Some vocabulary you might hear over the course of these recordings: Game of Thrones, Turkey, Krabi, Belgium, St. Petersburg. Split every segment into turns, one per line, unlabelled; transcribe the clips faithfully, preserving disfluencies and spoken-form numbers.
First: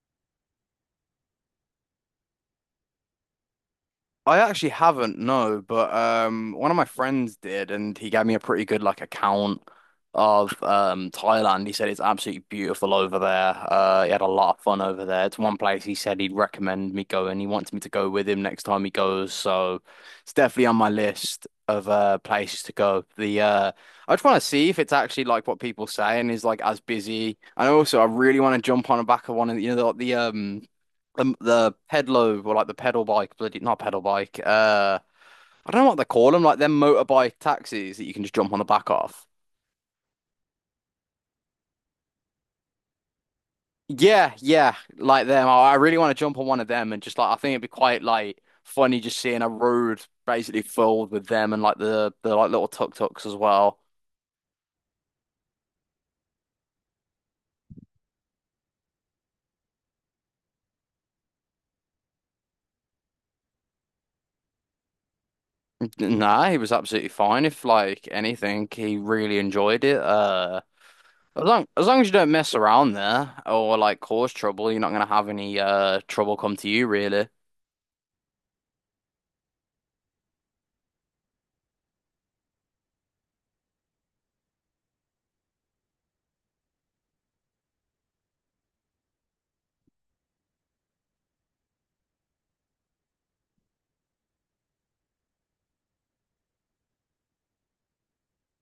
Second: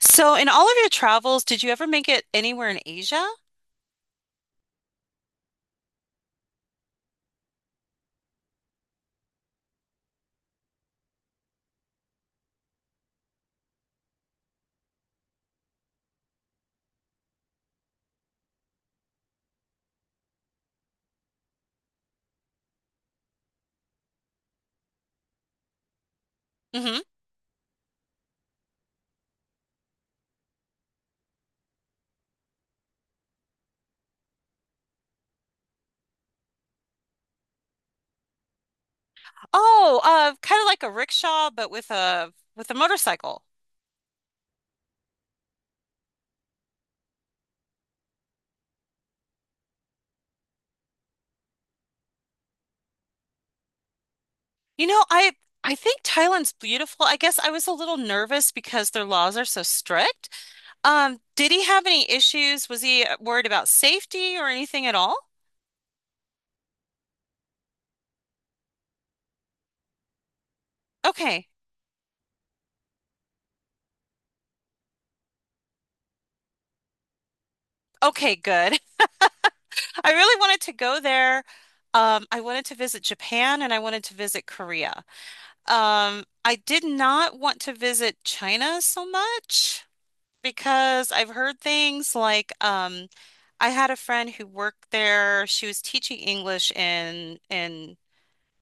So, in all of your travels, did you ever make it anywhere in Asia?
I actually haven't, no, but um one of my friends did and he gave me a pretty good like account of um Thailand. He said it's absolutely beautiful over there. Uh he had a lot of fun over there. It's one place he said he'd recommend me going. He wants me to go with him next time he goes, so it's definitely on my list of uh places to go. The uh I just want to see if it's actually like what people say and is like as
Hmm
busy. And also I really want to jump on the back of one of the- you know the, the um the the pedalo or like the pedal bike, bloody not pedal bike. Uh, I don't know what they call them, like them motorbike taxis that you can just jump on the back of.
Oh, uh, kind of like a rickshaw, but with a with a motorcycle.
Yeah, yeah, like them. I I really want to jump on one of them and just like I think it'd be quite like funny just seeing a road basically filled with them and like the the like little tuk-tuks as well.
You know, I I think Thailand's beautiful. I guess I was a little nervous because their laws are so strict. Um, did he have any issues? Was he uh, worried about safety or anything at all?
Nah, he was absolutely fine. If like anything, he really enjoyed it. Uh, as
Okay.
long as long as you don't mess around there or like cause trouble, you're not gonna have any uh trouble come to you really.
Okay, good. I really wanted to go there. Um, I wanted to visit Japan and I wanted to visit Korea. Um, I did not want to visit China so much because I've heard things like um I had a friend who worked there. She was teaching English in in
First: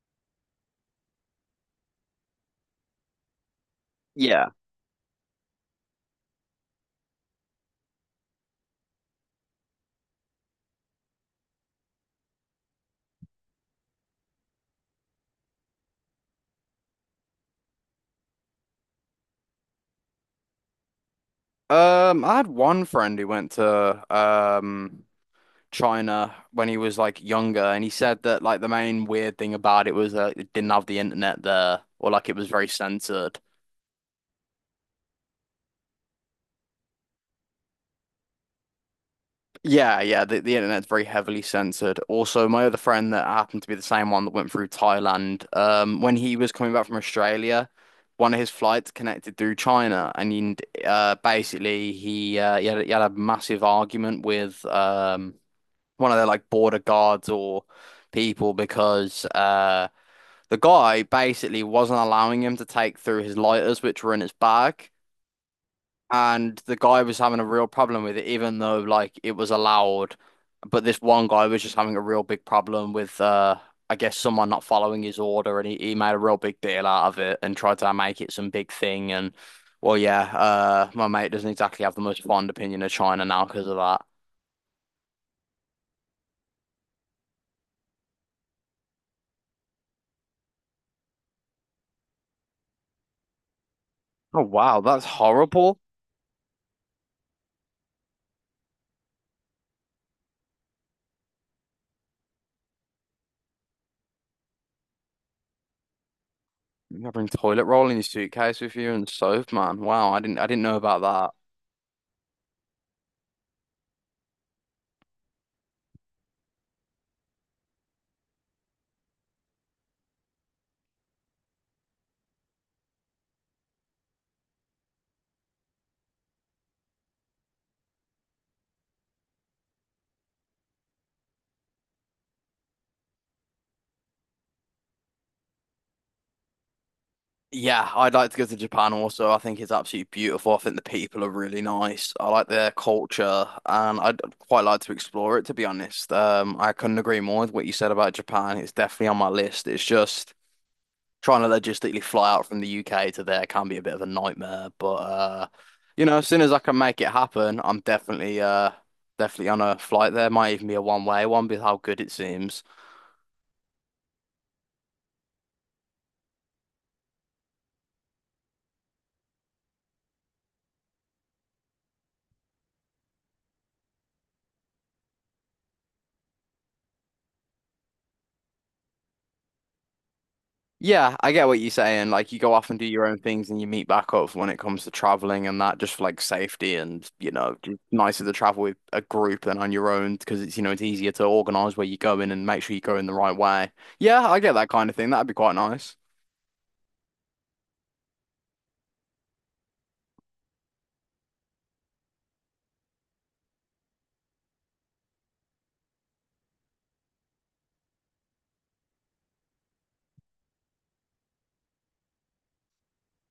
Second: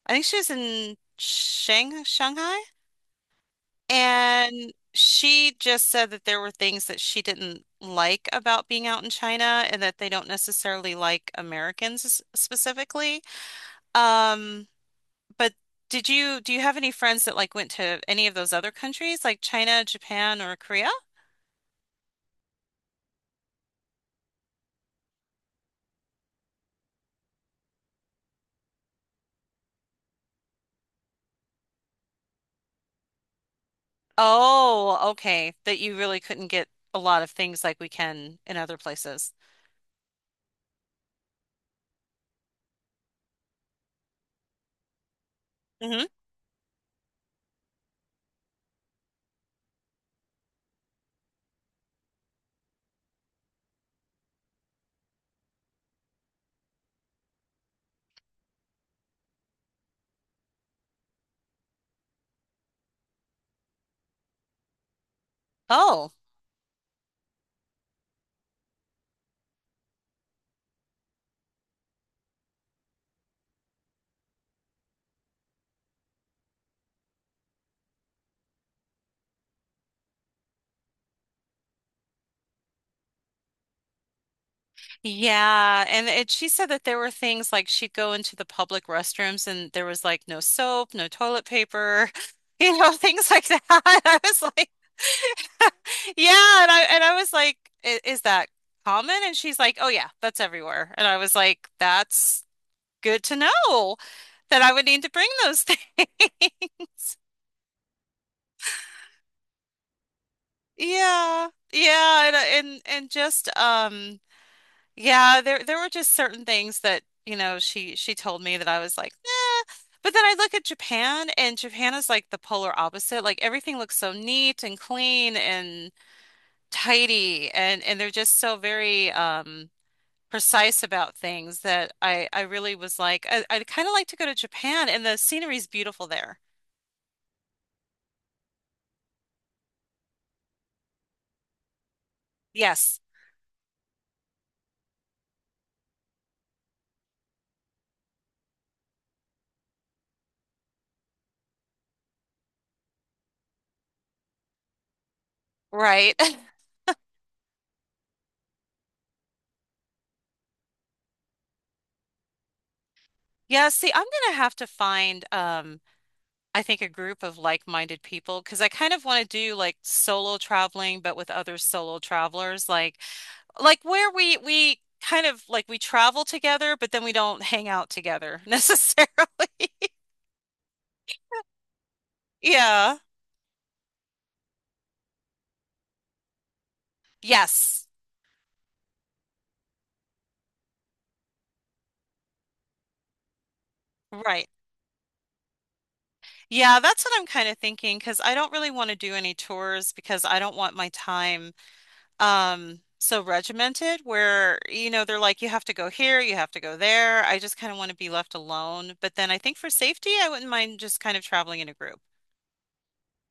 I think she was in Shang Shanghai,
Yeah.
and she just said that there were things that she didn't like about being out in China and that they don't necessarily like Americans s- specifically. Um but did you do you have any friends that like went to any of those other countries like China, Japan, or Korea?
Um, I had one friend who went to um China when he was like younger, and he said that like the main weird thing about it was that it didn't have the internet there, or like it was very censored.
Oh, okay. That you really couldn't get a lot of things like we can in other places.
Yeah, yeah, the, the internet's very heavily censored. Also, my other friend that happened to be the same one that went through Thailand, um,
Hmm
when he was coming back from Australia, one of his flights connected through China, and he, uh, basically he uh, he had, he had a massive argument with um. one of their like border guards or people because uh the guy basically wasn't allowing him to take through his lighters which were in his bag,
Oh,
and the guy was having a real problem with it even though like it was allowed, but this one guy was just having a real big problem with uh I guess someone not following his order, and he, he made a real big deal out of it and tried to make it some big thing. And well, yeah, uh my mate doesn't exactly have the most fond opinion of China now because of that.
yeah. And it, she said that there were things like she'd go into the public restrooms and there was like no soap, no toilet paper, you know, things like that. I was
Oh
like,
wow, that's horrible.
yeah. And I, and I was like, "I- is that common?" And she's like, oh, yeah, that's everywhere. And I was like, that's good to know that I would need to bring those
You
things.
gotta toilet roll in your suitcase with you and soap, man. Wow, I didn't I didn't know about that.
Yeah, yeah, and uh, and and just um, yeah, there there were just certain things that you know she she told me that I was like, nah. But then I look at Japan, and Japan is like the polar opposite. Like everything looks so neat and clean and tidy, and and they're just so very um precise about things that I I really was like, I, I'd kind of like to go to Japan, and the scenery's beautiful there.
Yeah, I'd like to go to Japan also. I think it's absolutely beautiful. I think the people are really nice. I like their
Yes.
culture and I'd quite like to explore it, to be honest. Um, I couldn't agree more with what you said about Japan. It's definitely on my list. It's just trying to logistically fly out from the U K to there can be a bit of a nightmare, but uh you
Right.
know, as soon as I can make it happen, I'm definitely uh definitely on a flight there. Might even be a one way one with how good it seems.
Yeah, see, I'm gonna have to find um I think a group of like-minded people because I kind of want to do like solo traveling but with other solo travelers like like where we we kind of like we travel together but then we don't hang out together necessarily.
Yeah, I get what you're saying. Like you go off and do
Yeah.
your own things and you meet back up when it comes to traveling, and that just for like safety and you know, just
Yes.
nicer to travel with a group than on your own because it's, you know, it's easier to organize where you're going and make sure you go in the right way. Yeah, I
Right.
get that kind of thing. That'd be quite nice.
Yeah, that's what I'm kind of thinking because I don't really want to do any tours because I don't want my time um so regimented where you know they're like you have to go here, you have to go there. I just kind of want to be left alone, but then I think for safety I wouldn't mind just kind of traveling in a group.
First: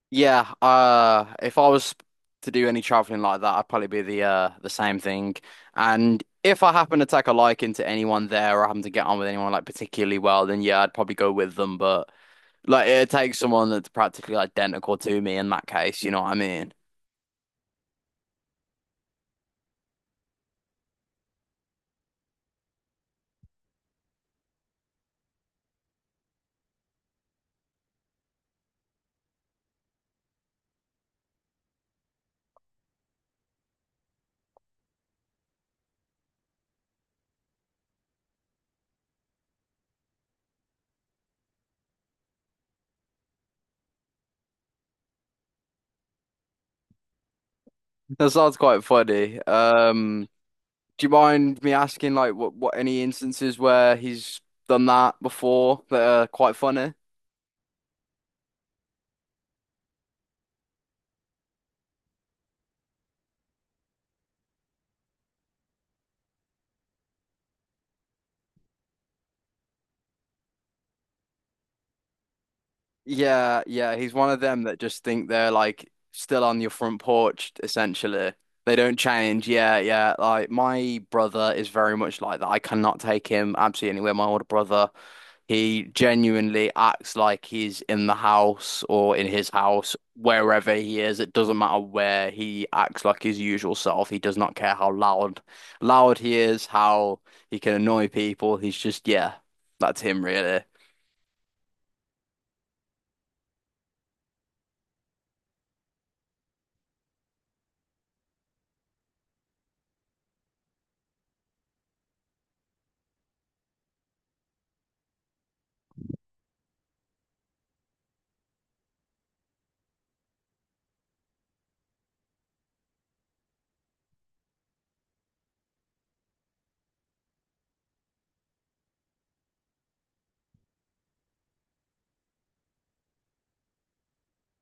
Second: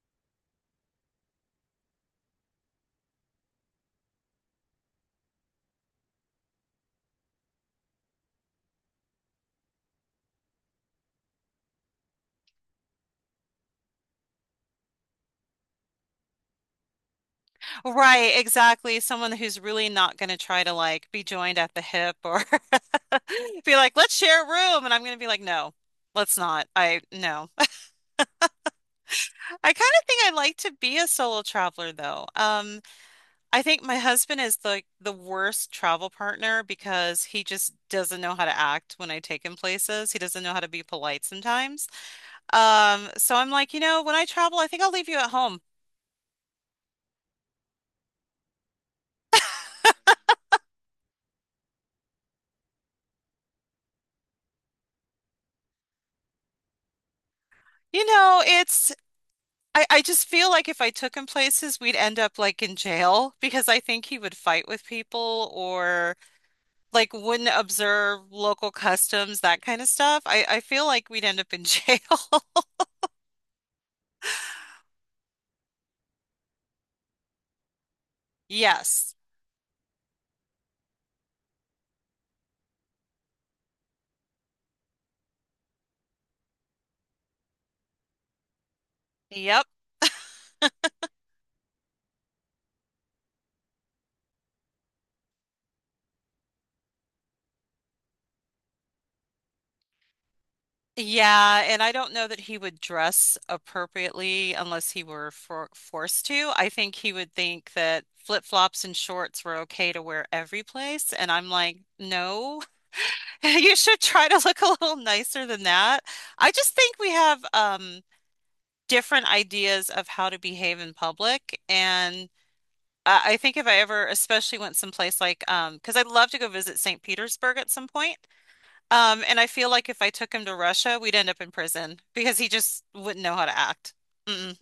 Yeah, uh if I was to do any traveling like that, I'd probably be the uh the same thing. And if I happen to take a liking to anyone there or happen to get on with anyone like particularly well, then yeah, I'd probably go with them, but like it takes someone that's practically identical to me in that case, you know what I mean?
Right, exactly. Someone who's really not going to try to like be joined at the hip, or be like, let's share a room. And I'm going to be like, no, let's not. I, no. I kind of think I like to be a solo traveler though. Um, I think my husband is like the, worst travel partner because he just doesn't know how to act when I take him places. He doesn't know how to be polite sometimes. Um, so I'm like, you know, when I travel, I think I'll leave you at home.
That sounds quite funny. Um, do you mind me asking like what, what any instances where he's done that before that are quite funny?
You know, it's I, I just feel like if I took him places, we'd end up like in jail because I think he would fight with people or like wouldn't observe local customs, that kind of stuff. I, I feel like we'd end up in jail.
Yeah, yeah, he's one of them that just think they're like still on your front porch, essentially. They don't
Yes.
change. Yeah, yeah. Like my brother is very much like that. I cannot take him absolutely anywhere. My older brother. He genuinely acts like he's in the house or in his
Yep.
house, wherever he is. It doesn't matter where. He acts like his usual self. He does not care how loud loud he is, how he can annoy people. He's just, yeah, that's him really.
Yeah, and I don't know that he would dress appropriately unless he were for forced to. I think he would think that flip-flops and shorts were okay to wear every place, and I'm like, no. You should try to look a little nicer than that. I just think we have um, different ideas of how to behave in public. And I, I think if I ever especially went someplace like, um, because I'd love to go visit Saint Petersburg at some point. Um, and I feel like if I took him to Russia, we'd end up in prison because he just wouldn't know how to act. Mm-mm.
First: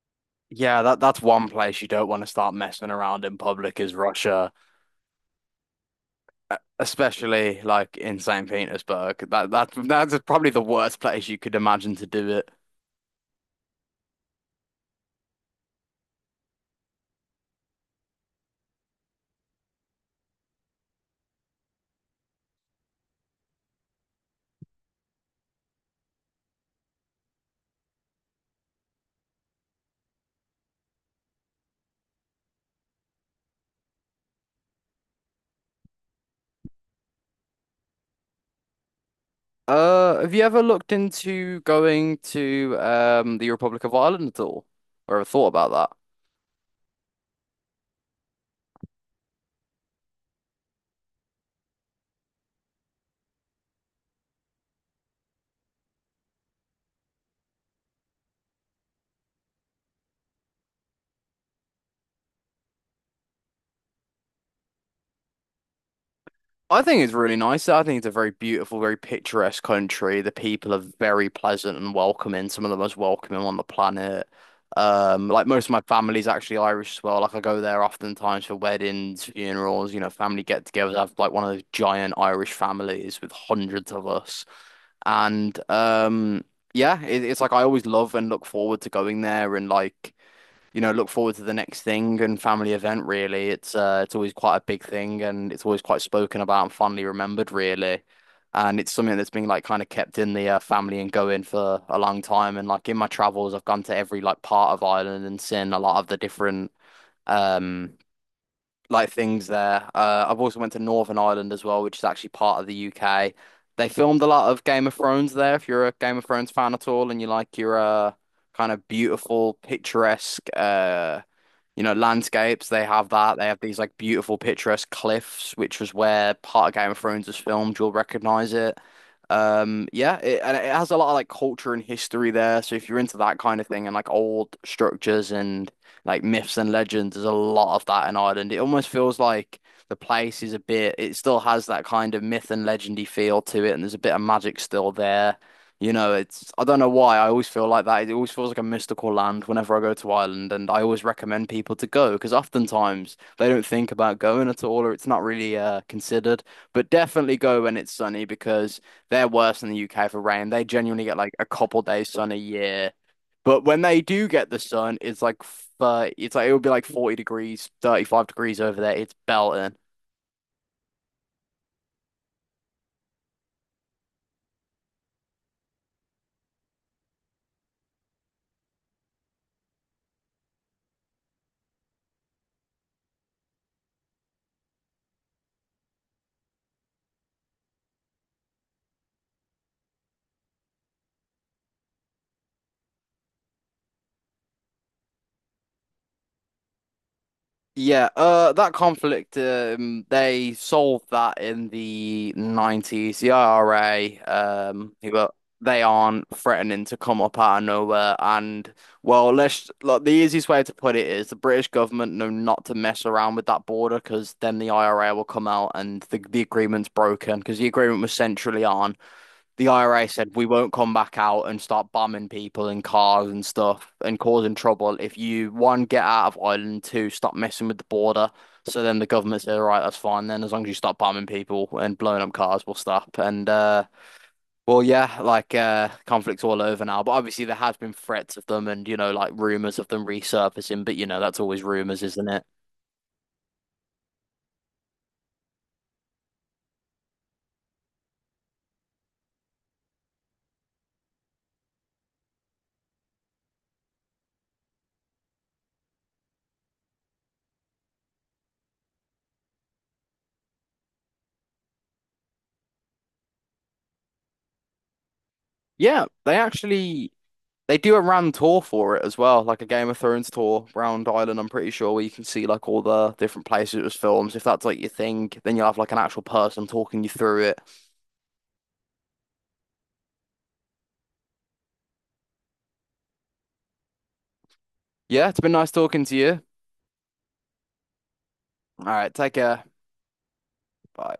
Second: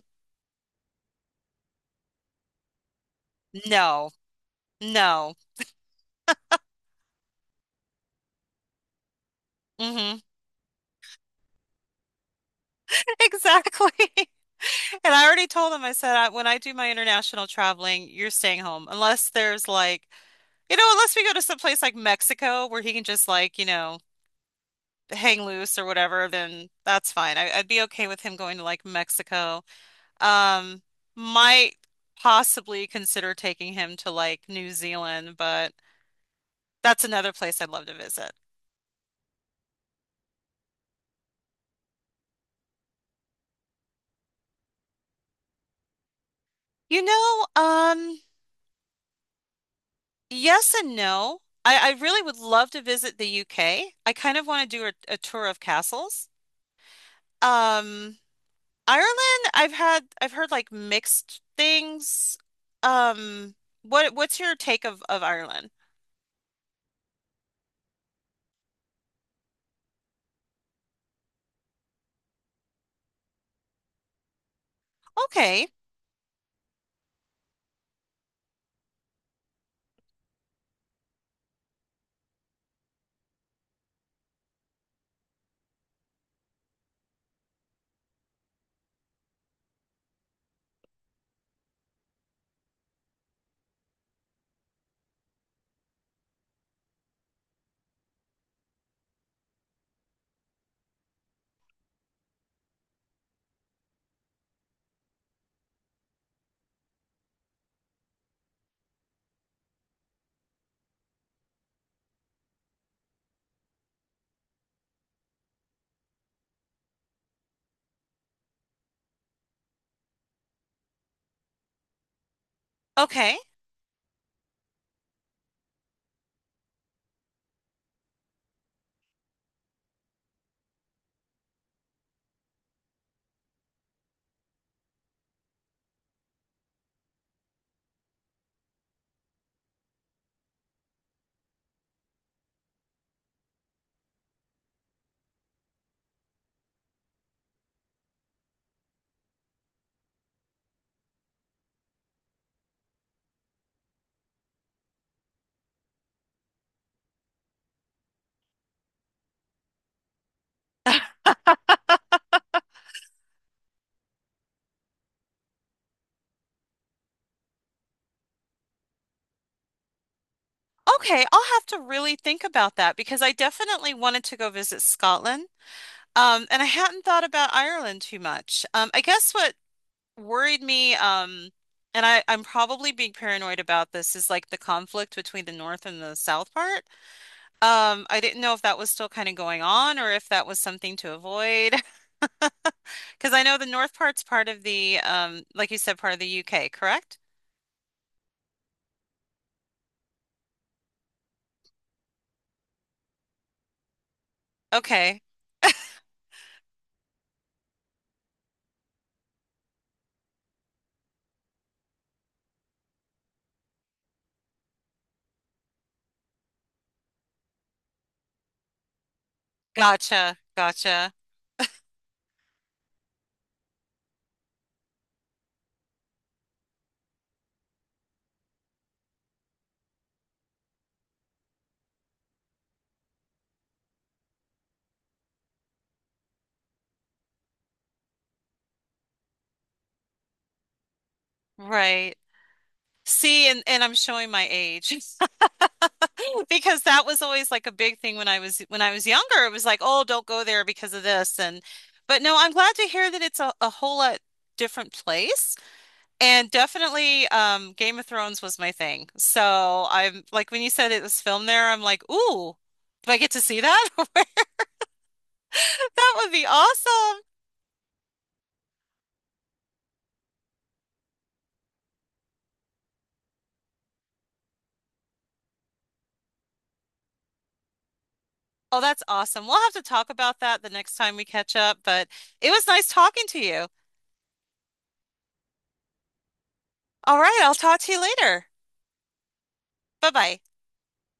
Yeah, that that's one place you don't want to start messing around in public is
No,
Russia,
no.
e- especially like in Saint Petersburg. That that
hmm
that's probably the worst place you could imagine to do it.
Exactly. And I already told him, I said, I, when I do my international traveling, you're staying home unless there's like, you know, unless we go to some place like Mexico where he can just like, you know, hang loose or whatever, then that's fine. I, I'd be okay with him going to like Mexico. Um, might possibly consider taking him to like New Zealand, but that's another place I'd love to visit.
Uh, have you ever looked into going to um the Republic of Ireland at all? Or ever thought about that?
You know, um, yes and no. I, I really would love to visit the U K. I kind of want to do a, a tour of castles. Um, Ireland, I've had I've heard like mixed things. Um, what what's your take of of Ireland?
I think it's really nice. I think it's a very beautiful, very picturesque country. The people are very pleasant and welcoming, some of the most welcoming on the planet. Um, like most
Okay.
of my family's actually Irish as well. Like I go there oftentimes for weddings, funerals, you know, family get-togethers. I have like one of those giant Irish families with hundreds of us. And um, yeah, it, it's like I always love and look forward to going there and like you know, look forward to the next thing and family event, really. It's uh, it's always quite a big thing and it's always quite spoken about and fondly remembered, really. And it's something that's been like kind of kept in the uh, family and going for a long time. And like in my travels, I've gone to every like part of Ireland and seen a lot of the different um like things there. Uh, I've also went to Northern Ireland as well, which is actually part of the U K. They filmed a lot of Game of Thrones there. If you're a Game of Thrones fan at all, and you like your uh, kind of beautiful, picturesque, uh, you know, landscapes. They have
Okay.
that. They have these like beautiful picturesque cliffs, which was where part of Game of Thrones was filmed. You'll recognize it. Um, yeah, it, and it has a lot of like culture and history there. So if you're into that kind of thing and like old structures and like myths and legends, there's a lot of that in Ireland. It almost feels like the place is a bit, it still has that kind of myth and legendy feel to it, and there's a bit of magic still there. You know, it's I don't know why I always feel like that. It always feels like a mystical land whenever I go to Ireland, and I always recommend people to go because oftentimes they don't think about going at all, or it's not really uh, considered. But definitely go when it's sunny because they're worse than the U K for rain. They genuinely get like a couple days sun a year, but when they do get the sun, it's like thirty, it's like it would be like forty degrees, thirty-five degrees over there. It's belting.
Okay, I'll have to really think about that because I definitely wanted to go visit Scotland. Um, and I hadn't thought about Ireland too much. Um, I guess what worried me, um, and I, I'm probably being paranoid about this, is like the conflict between the north and the south part. Um, I didn't know if that was still kind of going on or if that was something to avoid. Because I know the north part's part of the, um, like you said, part of the U K, correct?
Yeah, uh, that conflict, um, they solved that in the nineties. The I R A, um, who
Okay.
are- they aren't threatening to come up out of nowhere. And, well, let's, like, the easiest way to put it is the British government know not to mess around with that border because then the I R A will come out and the, the agreement's broken because the agreement was centrally on the I R A
Gotcha.
said we won't come
Gotcha.
back out and start bombing people and cars and stuff and causing trouble if you one get out of Ireland, two stop messing with the border. So then the government said, all right, that's fine. Then as long as you stop bombing people and blowing up cars, we'll stop. And uh, well, yeah, like uh, conflict's all over now. But obviously there has been threats of them and you know like rumors of them resurfacing. But you know that's always rumors,
Right.
isn't it?
See, and, and I'm showing my age because that was always like a big thing when I was when I was younger. It was like, oh, don't go there because of this. And, but no, I'm glad to hear that it's a, a whole lot different place. And definitely, um, Game of Thrones was my thing. So I'm like when you said it was filmed there, I'm like, ooh, do I get to see that?
Yeah,
That would
they
be
actually
awesome.
they do a round tour for it as well, like a Game of Thrones tour round Ireland, I'm pretty sure, where you can see like all the different places it was filmed. If that's like your thing, then you'll have like an actual person talking you through it.
Oh, that's awesome. We'll have to talk about that the next time we catch up, but it was nice talking to you.
Yeah, it's been nice talking to you.
All right, I'll talk to you later.
All right, take care.
Bye bye.
Bye.